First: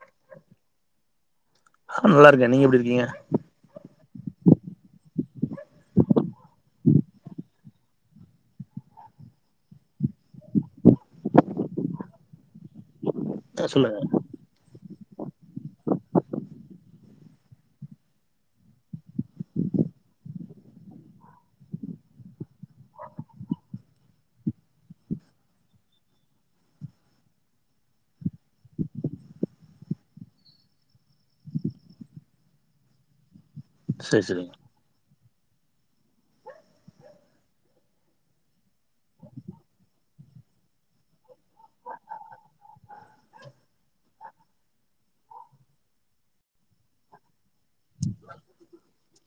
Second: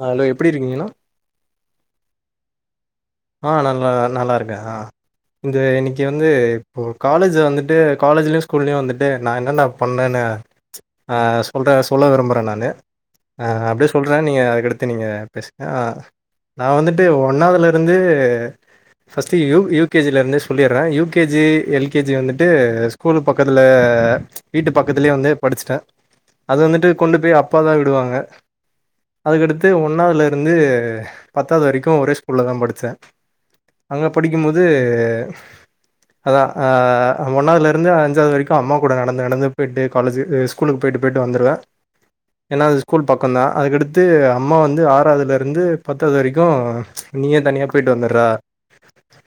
அ hello எப்டி இருக்கீங்க அண்ணா அ நல்லா இருக்க நீங்க எப்டி இருக்கீங்க ஆ நல்லா நல்லா இருக்கே ஆ இந்த இன்னைக்கு வந்து இப்போ காலேஜ் வந்துட்டு காலேஜ்லயு ஸ்கூல்லயு வந்துட்டு நா என்னன்ன பண்ணேன்னு ஆ சொல்றே சொல்ல விரும்புறே நானு ஆ ஆஹ் அப்டி சொல்லுங்க சொல்றே நீங்க எடுத் இப்ப நீங்க பேசுனா நா வந்துட்டு ஒன்னாவதுல இருந்து ஃபஸ்ட் யு யுகேஜியிலருந்தே சொல்லிடுறே யூகேஜி எல்கேஜி வந்துட்டு ஸ்கூல் பக்கத்துல வீட்டு பக்கத்துலயே வந்து படிச்சிட்டே அது வந்துட்டு கொண்டு போய் அப்பா தா விடுவாங்க அதுக்கடுத்து ஒன்னாவதுல இருந்து பத்தாது வரைக்கு ஒரே ஸ் கூல்லதா படிச்சே அங்க சரி சரிங்க படிக்கும்போது அதா ஆஹ் ஒன்னாவதுல இருந்து அஞ்சாவது வரைக்கு அம்மா கூட நடந்து நடந்து போயிட்டு காலேஜு ஸ்கூலுக்கு போயிட்டு போயிட்டு வந்துருவே ஏனா அது ஸ்கூல் பக்கொதா அதுக்கடுத்து அம்மா வந்து ஆறாவதுல இருந்து பத்தாவது வரைக்கு நீயே தனியா போயிட்டு வந்துருடா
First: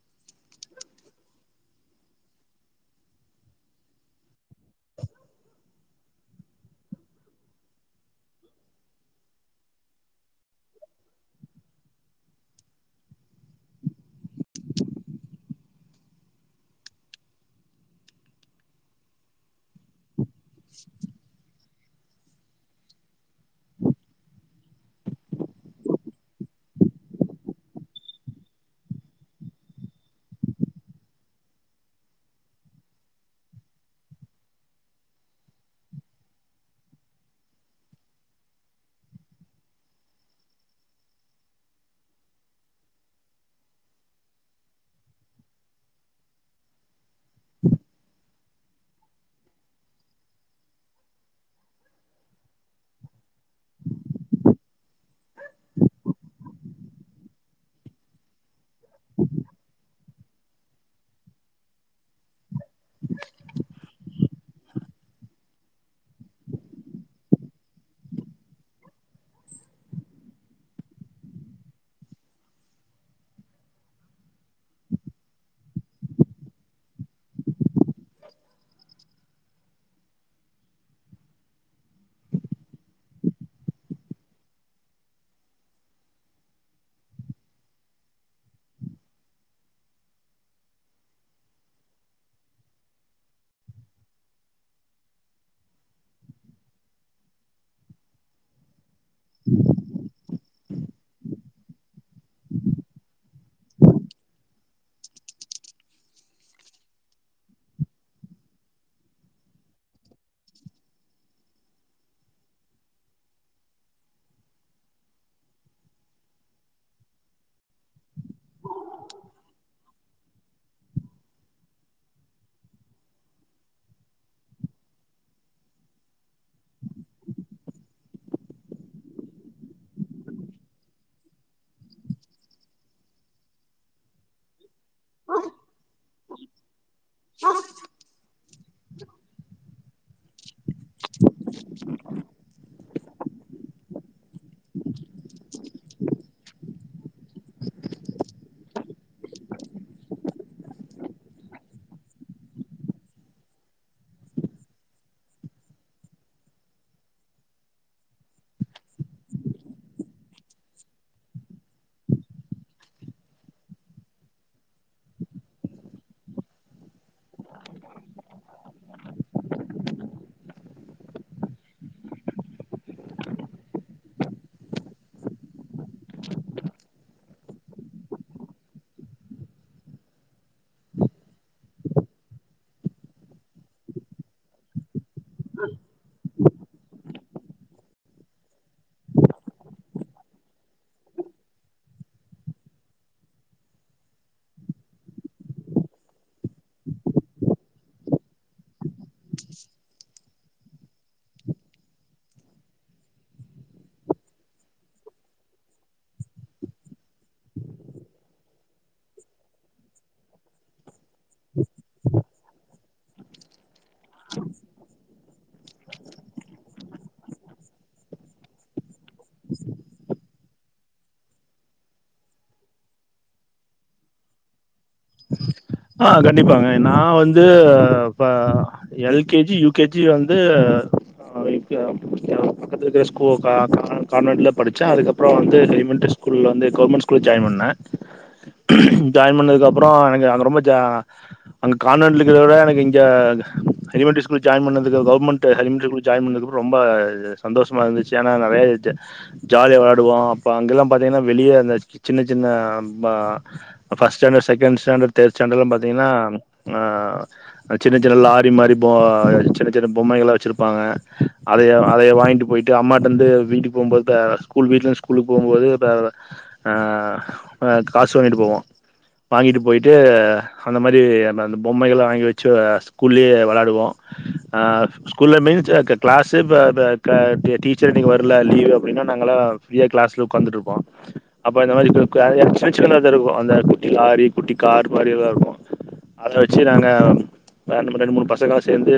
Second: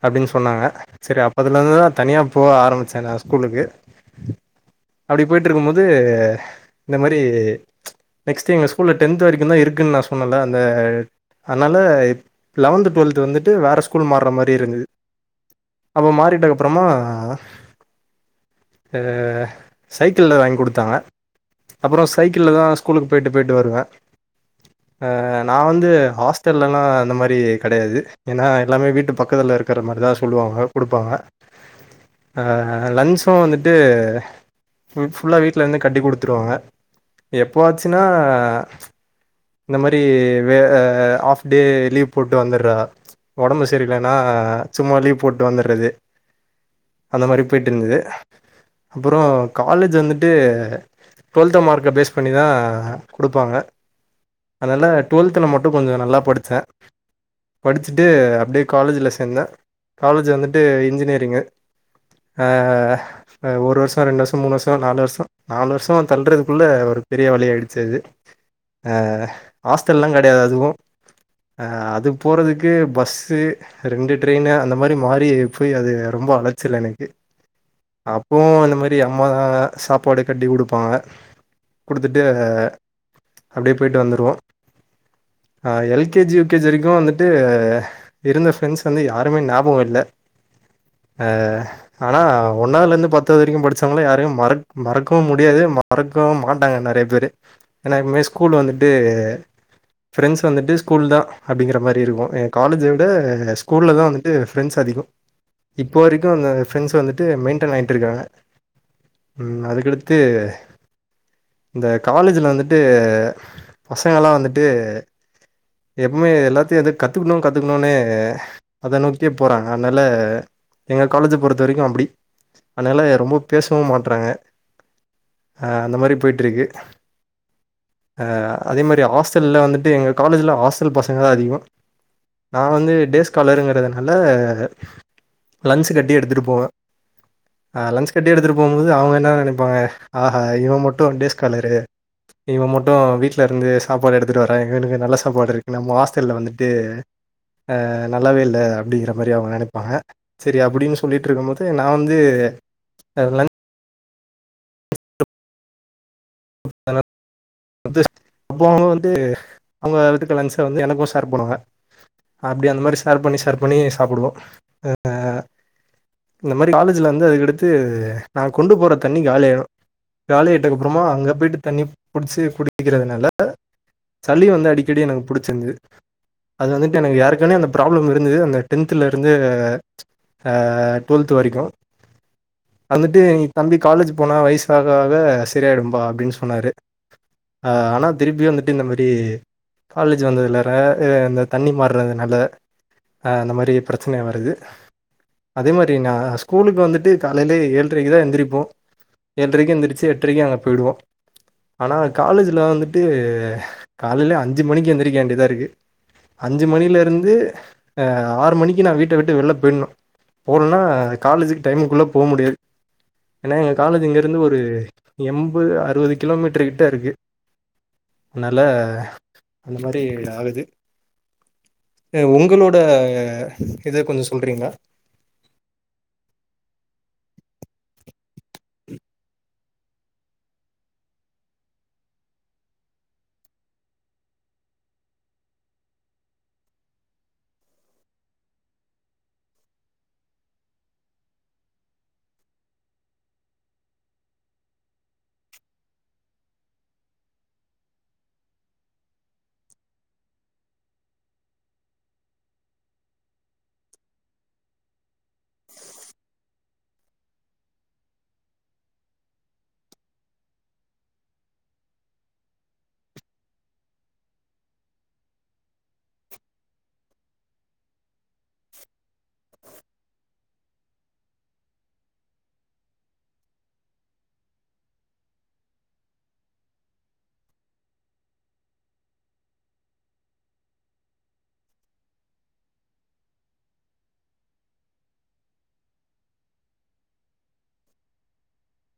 அப்டின்னு சொன்னாங்க சரி அப்பத்துல இருந்து தா தனியா போக ஆரம்பிச்சே நா ஸ்கூலுக்கு அப்டி போயிட்டு இருக்கும் போது இந்த மாரி நெக்ஸ்ட் டைம் எங்க ஸ்கூல டென்த் வரைக்கு தா இருக்குன்னு நா சொன்னல அந்த அதனால இ லெவன்து டுவெல்த்து வந்துட்டு வேறு ஸ்கூல் மாற மாரி இருந்தது அப்போ மாறிட்டக்கப்புறமா ஆஹ் சைக்கிள் வாங்கி கொடுத்தாங்க அப்புறோ சைக்கிள்ல தா ஸ்கூலுக்கு போயிட்டு போயிட்டு வருவே ஆஹ் நா வந்து ஹாஸ்டல் எல்லா அந்த மா ரி கெடையாது ஏன்னா எல்லாமே வீட்டு பக்கத்துல இருக்குற மாரி தா சொல்லுவாங்க குடுப்பாங்க ஆஹ் லஞ்சு வந்துட்டு ஃபுல் ஃபுல்லா வீட்ல இருந்து கட்டிக் குடுத்துருவாங்க எப்போவாச்சுன்னா இந்த மாரி வே ஆஹ் ஆஃப் டே லீவ் போட்டு வந்துடுறா ஒடம்பு சரி இல்லன்னா சும்மா லீவு போட்டு வந்துடுறது அந்த மாரி போயிட்டு இருந்தது அப்புறோ காலேஜ் வந்துட்டு டுவெல்த்த மார்க்க பேஸ் பண்ணி தா குடுப்பாங்க அதனால டுவெல்த்துல மட்டு கொஞ்சொ நல்லா படிச்சே படிச்சுட்டு அப்டியே காலேஜ்ல சேர்ந்தே காலேஜ் வந்துட்டு இன்ஜினியரிங்கு ஆஹ் ஒரு வருஷொ ரெண்டு வருஷோ மூணு வருஷொ நாலு வருஷொ நாலு வருஷொ தள்றதுக்குள்ள ஒரு பெரிய வழியாயிடுச்சு அது ஆஹ் ஹாஸ்டல் எல்லா கெடையாது அதுவு ஆஹ் அது போறதுக்கு பஸ்சு ரெண்டு ட்ரெயின் அந்த மாரி மாறி போய் அது ரொம்ப அலச்சல் எனக்கு அப்பவு இந்த மாரி அம்மாதா சாப்பாடு கட்டி குடுப்பாங்க குடுத்துட்டு அப்டியே போயிட்டு வந்துருவோ ஆஹ் எல் கேஜி யுகேஜி வரைக்கூ வந்துட்டு இருந்த ஃப்ரெண்ட்ஸ் வந்து யாருமே ஞாபகோ இல்ல ஆஹ் ஆனா ஒன்னாவதுல இருந்து பத்து வரைக்கூ படிச்சவங்கள யாரயும் மற மறக்கவும் முடியாது மறக்கவும் மாட்டாங்க நெறைய பேரு ஏன்னா எப்பவுமே ஸ்கூல் வந் ஆ ஃபிரண்ட்ஸ் வந்துட்டு ஸ்கூல் தான் அப்டிங்கிற மாரி இருக்கூ என் காலேஜ விட ஸ்கூல் தான் வந்துட்டு ஃப்ரெண்ட்ஸ் அதிகம் இப்போ வரைக்கூ அந்த ஃப்ரெண்ட்ஸ் வந்துட்டு மெயின்டெயன் ஆகிட்டு இருக்காங்க அதுக்கடுத்து இந்த காலேஜ்ல வந்துட்டு பசங்களலா வந்துட்டு எப்பவுமே எல்லாத்தையு எத கத்துக்கணும் கத்துக்கணும்ன்னே அத நோக்கியே போறாங்க அத்னால எங்க காலேஜா பொறுத்த வரைக்கூ அப்டி அத்னால ரொம்ப பேசவும் மாட்டறாங்க அந்த மாரி போயிட்டு இருக்கு ஆஹ் அதே மாரி ஹாஸ்டல்ல வந்துட்டு எங்க காலேஜ்ல ஹாஸ் டல் பசங்க தான் அதிகோ நான் வந்து டேஸ் கலருங்கிறதுனால லஞ்ச் கட்டி எடுத்துட்டு போவே லஞ்ச் கட்டி எடுத்து போம்போது அவங்க என்ன நெனைப்பாங்க ஆஹா இவன் மட்டும் டேஸ் காலரு இவன் மட்டும் வீட்ல இருந்து சாப்பாடு எடுத்து வரான் இவனுக்கு நல்ல சாப்பாடு இருக் நம்ம ஹாஸ்டல்ல வந்துட்டு ஆ நல்லாவே இல்ல அப்பிடிங்கிற மாரி அவங்க நெனைப்பாங்க செரி அப்டின்னு சொல்லிட்டு இருக்கூ போது நான் வந்து லஞ் [inaudible] அப்போ அவுங்க வந்து அவுங்க லஞ்ச் வந்து எனக்கும் ஷேர் பண்ணுவாங்க அப்டி அந்த மாரி ஷேர் பண்ணி ஷேர் பண்ணி சாப்டுவோம் ஆஹ் இந்த மாரி காலேஜ்ல வந்து கடுத்து நான் கொண்டு போற தண்ணி காலி ஆயிரு காலி ஆயிட்டு அப்பறோமா அங்க போயிட்டு தண்ணி புடிச்சு குடிக்கிறதுனால சளி வந்து அடிக்கடி எனக்கு புடிச்சிருந்தது அது வந்துட்டு எனக்கு ஏற்கனவே அந்த பிராப்ளம் இருந்தது அந்த டென்த்ல இருந்து ஆஹ் டுவெல்த் வரைக்கூ வந்துட்டு இனி தம்பி காலேஜ் போனா வயசு தகா [unintelligible] ஆஹ் செரியாயிடும் பா அப்டின்னு சொன்னாரு ஆஹ் ஆனா திருப்பி வந்துட்டு இந்த மாரி காலேஜ் வந்ததுனால இந்த தண்ணி மாறுதனால அஹ் அந்த மாரி பிரச்சன வருது அதே மாரி நான் ஸ்கூலுக்கு வந்துட்டு காலைலயே ஏழுரைக்குதான் எந்திரிப்போ ஏழரைக்கும் எழுந்திரச்சு எட்டுரைக்கும் அங்க போயிடுவோ ஆனால் காலேஜில் வந்துட்டு காலையையில் அஞ்சு மணிக்கு எழுந்திரிக்க வேண்டியதாக இருக்குது அஞ்சு மணிலேருந்து ஆறு மணிக்கு நான் வீட்ட விட்டு வெளில போயிடணு போலன்னா காலேஜ்க்கு டைமுக்குள்ள போ முடியாது என்னா எங்க காலேஜ் இங்க இருந்து ஒரு எம்பது அறுவது கிலோமீட்டர் கிட்ட இருக்கு அதனால இந்த மாரி ஆகுது உங்களோட இத கொஞ்சோ சொல்றீங்களா ஆஹ் கண்டிப்பாங்க நான் வந்து பா எல்கேஜி யுகேஜி வந்து பக்கத்து இருக்கிற ஸ்கூல் கா கான்வென்ட்ல படிச்சே அதுக்கப்புறம் வந்து எலிமெண்டரி ஸ்கூல்ல வந்து கவர்மெண்ட் ஸ்கூல்ல ஜாயின் பண்ணேன் ஜாயின் பண்ணுனத்துக்க அப்பறோ எனக்கு அது ரொம்ப ஜா அங்க கான்வென்ட்ல இருக்கிறத விட எனக்கு இங்க எலிமெண்டரி ஸ்கூல் ஜாயின் பண்ணதுக்கு அப்பறோ கவர்மென்ட் எலிமெண்டரி ஸ்கூல் ஜாயின் பண்ணதுக்கு அப்புறம் ரொம்ப சந்தோஷமா இருந்துச்சு ஏன்னா நெறைய ஜாலியா விளையாடுவோ அப்ப அங்க எல்லாம் பாத்தீங்கன்னா வெளிய அந்த சின்ன சின்ன first standard second standard third ஸ்டாண்டர்லாம் பாத்தீங்கன்னா அஹ் சின்ன சின்ன லாரி மாரி போ சின்ன சின்ன பொம்மைகள் எல்லா வச்சிருப்பாங்க அதைய அதைய வாங்கிட்டு போயிட்டு அம்மாட்டைந்து வீட்டுக்கு போம்போது ஸ்கூல் வீடலந்து ஸ்கூலுக்கு போம்போது ஆ காசு வாங்கிட்டு போவோ வாங்கிட்டு போயிட்டு அந்த மாரி அந்த பொம்மைகள் எல்லா வாங்கி வச்சு ஸ்கூல்லயே விளையாடுவோ ஆஹ் ஸ்கூல்ல மீன்ஸ் கிளாஸ்ஸு இப்ப டீச்சர் இன்னைக்கு வரல லீவ் அப்டின்னா நாங்கலா எ கிளாஸில உட்காந்துட்டுருப்போம அப்போ இந்த மாதிரி [unintelligible] இருக்கூ அந்த குட்டி லாரி குட்டி கார் மாரிலா இருக்கூ அத வச்சு நாங்க ரெண்டு மூணு பசங்களா சேர்ந்து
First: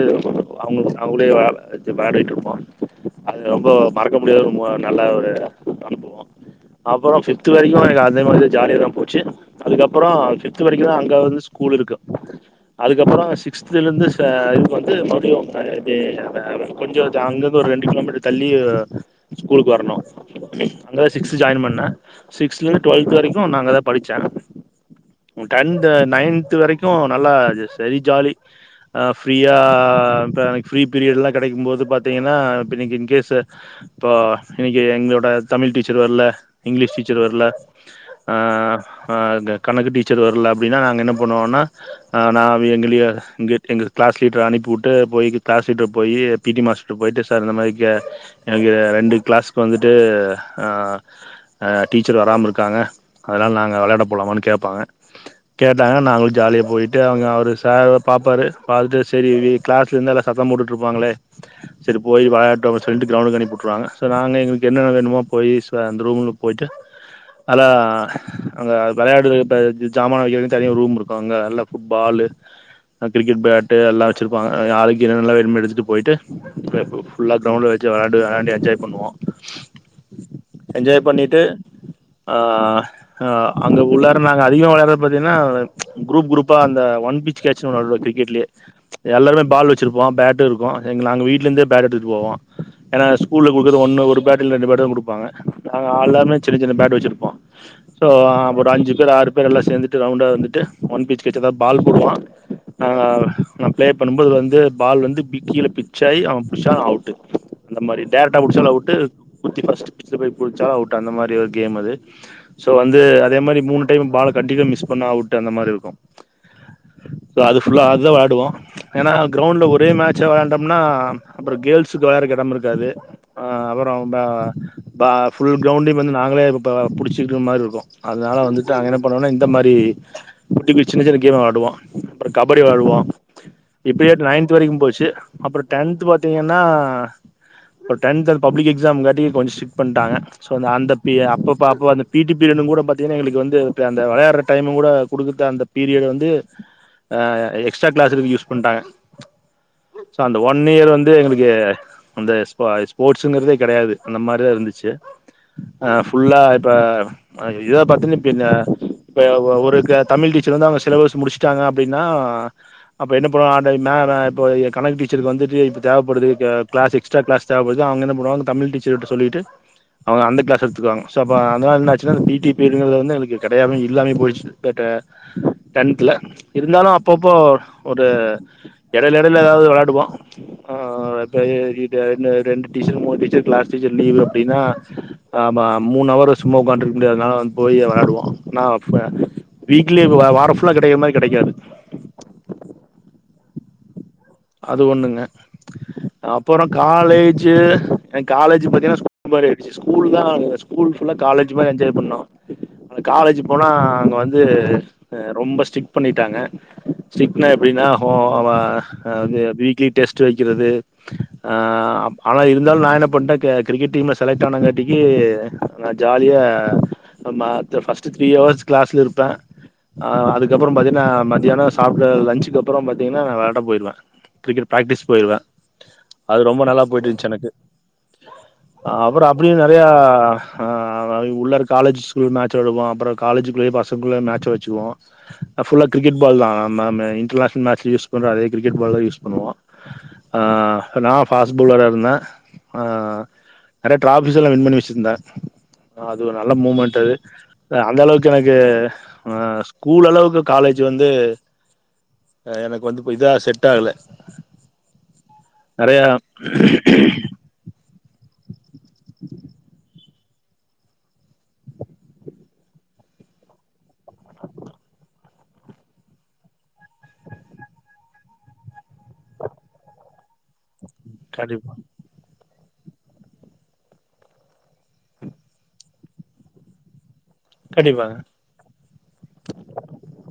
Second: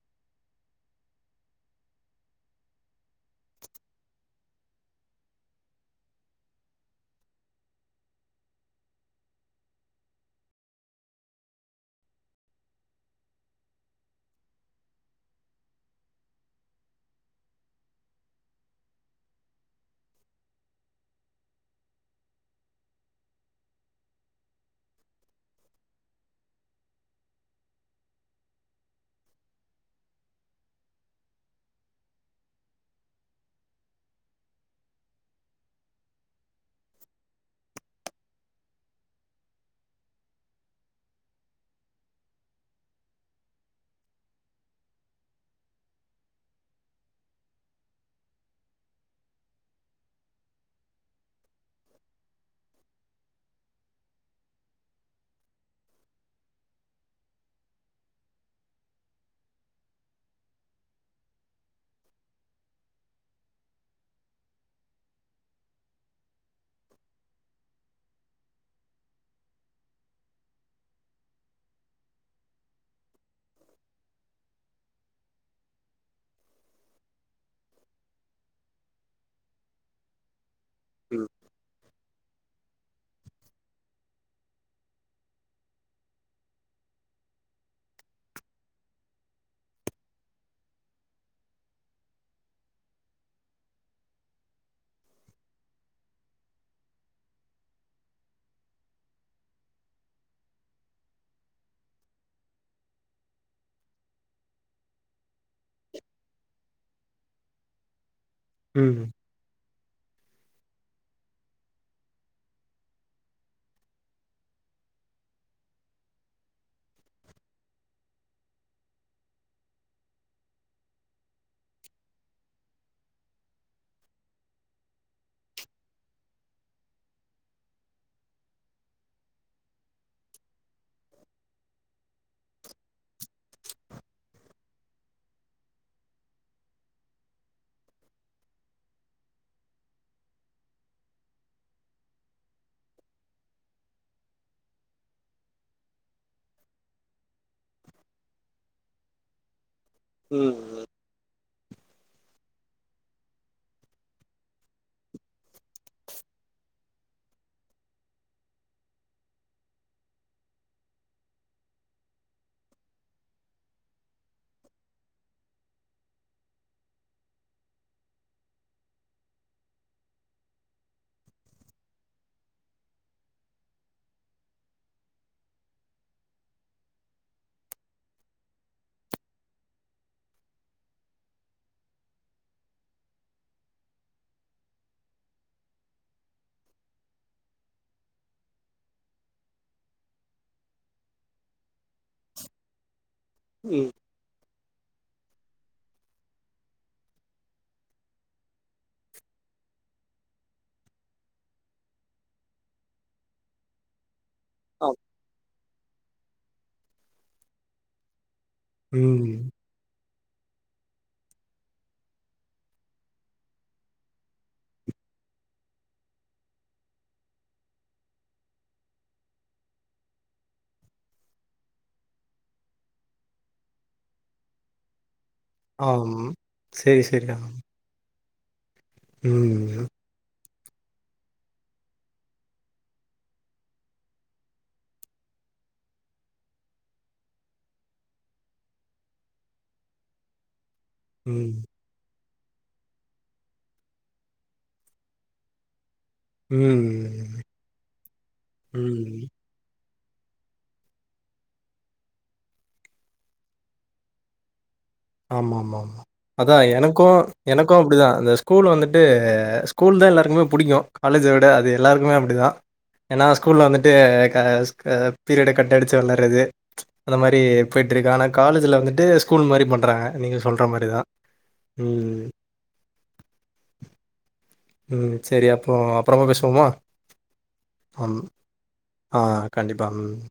அவுங்க அவுங்களயே விளையாடிட்டு இருப்போ அது ரொம்ப மறக்க முடியத மு நல்ல ஒரு அனுபவோ அப்பறோ ஃபிஃப்த் வரைக்கூ எனக்கு அதே மாரி ஜாலிய தான் போச்சு அதுக்கப்பறோ ஃபிஃப்த் வரைக்கூ தான் அங்க வந்து ஸ்கூல் இருக்கும் அதுக்கப்பறோ சிக்ஸ்துல இருந்து இது வந்து மறுடியு கொஞ்சோ அங்கருந்து ஒரு ரெண்டு கிலோமீட்டர் தள்ளி ஸ்கூலுக்கு வரணு அங்கதான் சிக்ஸ்து ஜாயின் பண்ணேன் சிக்ஸ்தல இருந்து டுவெல்த் வரைக்கூ நான் அங்க தான் படிச்சே டென்த் நைன்த்து வரைக்கூ நல்லா செரி ஜாலி அஹ் ஃப்ரீயா ஃப்ரீ பீரியட் எல்லா கிடைக்கூ போது பாத்தீங்கன்னா இப்ப இன்னைக்கு இன்கேஸ் இப்போ இன்னைக்கு எங்களோட தமிழ் டீச்சர் வர்ல இங்கிலீஷ் டீச்சர் வர்ல ஆ கணக்கு டீச்சர் வர்ல அப்டின்னா நாங்க என்ன பண்ணுவோம்னா நான் எங்கயே இங்கே எங்க கிளாஸ் லீடர அனுப்பிவிட்டு போய் கிளாஸ் லீட்ரு போய் பிடி மாஸ்டரு போயி்ட்டு சார் இந்த மாதிரி க எ ரெண்டு கிளாஸக்கு வந்துட்டு ஆஹ் டீச்சர் வராம இருக்காங்க அதனால் நாங்க விளையாட போலாமான்னு கேப்பாங்க கேட்டாங்கன்னா நாங்களு ஜாலியா போயிட்டு அவுங்க அவரு சார் பாப்பாரு பாத்துட்டு செரி இவங்க கிளாஸ்ல இருந்தா எல்லாரும் சத்தம் போட்டுட்டு இருப்பாங்களே செரி போய் விளையாடடும் அப்டின்னு சொல்லிட்டு கிரவுண்டுக்கு அனுப்பி விட்டுருவாங்க சோ நாங்க எங்களுக்கு என்ன வேணுமோ போயி அந்த ரூம்ல போயிட்டு அத ஆ அங்க விளையாடுற இப்ப ஜாமான் வைக்கிறதுக்கூ தனியா ரூம் இருக்கூ அங்க நல்லா ஃபுட்பால் கிரிக்கெட் பேட் எல்லாம் வச்சிருப்பாங்க ஆளுக்கு என்னென்ன வேணுமோ எடுத்துட்டுப் போயிட்டு, ஃபுல்லா கிரவுண்ட்ல வச்சு விளையாடு விளையாண்டு என்ஜாய் பண்ணுவோ என்ஜாய் பண்ணிட்டு ஆ ஆ அங்க உள்ளார நாங்க அதிகமா விளையாடுறது பாத்தீங்கன்னா குரூப் குரூப்பா அந்த ஒன் பிட்ச் கேட்ச்னு ஒன்னு விளையாடுவோ கிரிக்கெட்லயே எல்லாருமே பால் வச்சிருப்போம் பேட்டு இருக்கும் நாங்க வீட்ல இருந்தே பேட் எடுத்துட்டு போவோ ஏன்னா ஸ்கூல்ல குடுக்கறது ஒன்னு ஒரு பேட் இல்ல ரெண்டு பேட் தான் குடுப்பாங்க நாங்க எல்லாருமே சின்ன சின்ன பேட் வச்சிருப்போ சோ ஒரு அஞ்சு பேர் ஆறு பேர் எல்லா சேர்ந்துட்டு ரவுண்டா வந்துட்டு ஒன் பிச் கச்சதாவது பால் போடுவான் ஆஹ் நான் ப்ளே பண்ணும்போது வந்து பால் வந்து கீழ பிச்சாகி அவன் பிடிச்சா அவுட்டு அந்த மாரி டைரக்ட்டா [unintelligible] ம் போட்டு [unintelligible] அவுட் அந்த மாரி ஒரு கேம் அது சோ வந்து அதே மாரி மூணு டைம் பால் கட்டிக்க மிஸ் பண்ண அவுட் அந்த மாரிருக்கூ அது ஃபுல்லா அதான் விளாடுவோ ஏன்னா கிரௌண்ட்ல ஒரே மேச்ச விளாண்டோம்னா அப்றம் கேர்ள்ஸ்க்கு விளட்றதுக்கு யெடமிருக்காது. அ அப்றோ ஃபுல் கிரௌண்டயும் வந்து நாங்ளே புடிச்சிட்ர மாரி ருக்கும் அதனால வந்துட்டு நாங்க என்ன பண்ணுவோனா இந்த மாரி குட்டி கு சின்ன சின்ன கேமு வாடுவோ அப்றம் கபடி வாடுவோ இப்டியே நைன்த் வரைக்கூ போச்சு. அப்றம் டென்த்து பாத்தீங்கன்னா டென்த் ந்த பப்ளிக் எக்ஸாம் காட்டி கொஞ்சோ ஸ்ட்ரிக்ட் பண்ணிட்டாங்க ஸோ அந்த பி அப்பப்ப அப்போ அந்த பி டி பீரியடுனு கூட பாத் யெங்களுக்கு வந்து அந்த வெளயாட்ற டைமு கூட குடுக்க அந்த பீரியட வந்து ஹ எக்ஸ்ட்ரா கிளஸ்க்கு யூஸ் பண்டாங்க ச அந்த ம் ஒன்னியர் வந்து யெங்களுக்கு அந்த ஸ்ப ஸ்போர்ட்ஸ்ங்கிறதே கெடயாது அந்த மாரிதான் ருந்துச்சு ஃபுல்லா யிப்ப இதுலா பாத்தின இப்பி அந்த இப்ப ஒருக தமிழ் டீச்சர் வந்து அவ்ங்க சிலபஸ் முடிச்ட்டாங்க அப்டின்னா அப்ப என்ன பண்ணுவோ அ டை நா நா இப்போ ஏ கணக்கு டீச்சருக்கு வந்துட்டு இது தேவப்படுது த க்ளாஸ் எக்ஸ்ட்ரா க்ளாஸ் தேவபடுது அவுங்க என்ன பண்ணுவாங்க தமிழ் டீச்சர்குட்ட சொல்லிட்டு அவுங்க அந்த கிளாஸ் எடுத்துகுவாங்க சோ பா அத்னால என்னாச்சுனா இந் பீ டீ பீர்டுகல்ல வந்து எங்ளுக்கு கடையாம இல்லாமே போய்ட்ச்சு தட் அ டன்த்ல இருந்தாலு அப்பப்போ ஒரு எடைல எடைல எதாவ்து வெள்ளாடுவோ ஆ [unintelligible] ரெண்டு டீச்சர் மூனு டீச்சர் க்ளாஸ் டீச்சர் லீவு அப்டின்னா அ மா மூணு அவரு சும்மா உக்கான்ட்டுருக்க முடியாது நா போயி வெள்ளாடுவோ நா ஃப வீக்லி வ வார ஃபுல்லா கெடைக்கிர மாரி கெடைக்காது ம் அது ஒன்னுங்க அப்பறொ காலேஜு என்க் காலேஜி பாத்தீங்கன்னா [inaudible] ஸ்கூல்தா எங்க ஸ்கூல் ஃபுல்லா காலேஜ் மாரி எஞ்ஜாய் பண்ணோ காலேஜ் போனா அங்க வந் து ஆம் ரொம்ப ஸ்ட்ரிக்ட் குங் பண்ணிட்டாங்க ஸ்ட்ரிக்ட்னா எப்டின்னா ஹோ வா அதாவது ம் வீக்லி டெஸ்ட் ற்று வைக்கிறது ஆ அவன் இருந்தாலும் நான் என்ன பண்ணிட்டேன் கிரிக்கெட் டீம்ல செலக்ட் ஆனங்காட்டிக்கு நான் ஜாலியா ம பஸ்ட் த்ரீ அவர்ஸ் கிளாஸ்ல இருப்பேன் அதுக்கப்றம் பாத்தீனா நான் மத்தியானம் சாப்டு லஞ்சுக்கு அப்றம் பாத்தீங்கன்னா நான் வெளயாட போயிருவே கிரிக்கெட் பிராக்டிஸ் போயிருவ ஆம் அது ரொம்ப நல்லா சேரி போயிட்டு சேரி இருந்துச்சு ஆ எனக்கு அவ்ரு அப்டியே நெறயா ம் ஆ உள்ளரு காலேஜ்குள் மேச்ச விடுவோம் அப்றம் காலேஜுக்குள்ளயே பசங்கள்ளேயே மேச் வச்சுக்குவோம் ஃபுல்லா கிரிக்கெட் பால் தா நம்ம இன்டர்நேஷனல் மேச் யூஸ் பண்ற அதே கிரிகெட் பால தா யூஸ் பண்ணுவோம். ஆ ம் நான் ஃபாஸ்ட் பவுலரா இருந்த ஆ நறைய டிராஃபிஸ் ல்லாம் வின் பண்ணி வச்சிருந்தா அது ஒரு நல்ல மூவ்மெண்ட் ம் ஆ அந்த அளவுக்கு எனக்கு ம் ஆ ஸ்கூல் அளவுக்கு காலேஜ் வந்து ஆ எனக்கு வந்து இதா செட் செட்டாகல ஆமா மா மா அதான் எனக்கும் எனக்கும் அப்டிதான் அந்த ஸ்கூல் வந்துட்டு ஸ்கூல் தான் எல்லாருக்குமே புடிக்கும். காலேஜ விட அது எல்லாருக்குமே அப்டிதான். ஏன்னா ஸ்கூல்ல வந்துட்டு அ அ பீரியட கட் அடிச்சி வெளாட்றது அந்த மாரி பேய்ட்ருக்கு ஆனா காலேஜில்ல வந்துட்டு ஸ்கூல் மாரி பண் ர நீங்க சொல்ற மாரிதா கண்டிப்பா உம் உம் சரி அப்றம் அப்றமா பேசுவோமா கண்டிப்பாங்க ஆம் ஆ கண்டிப்பா ம்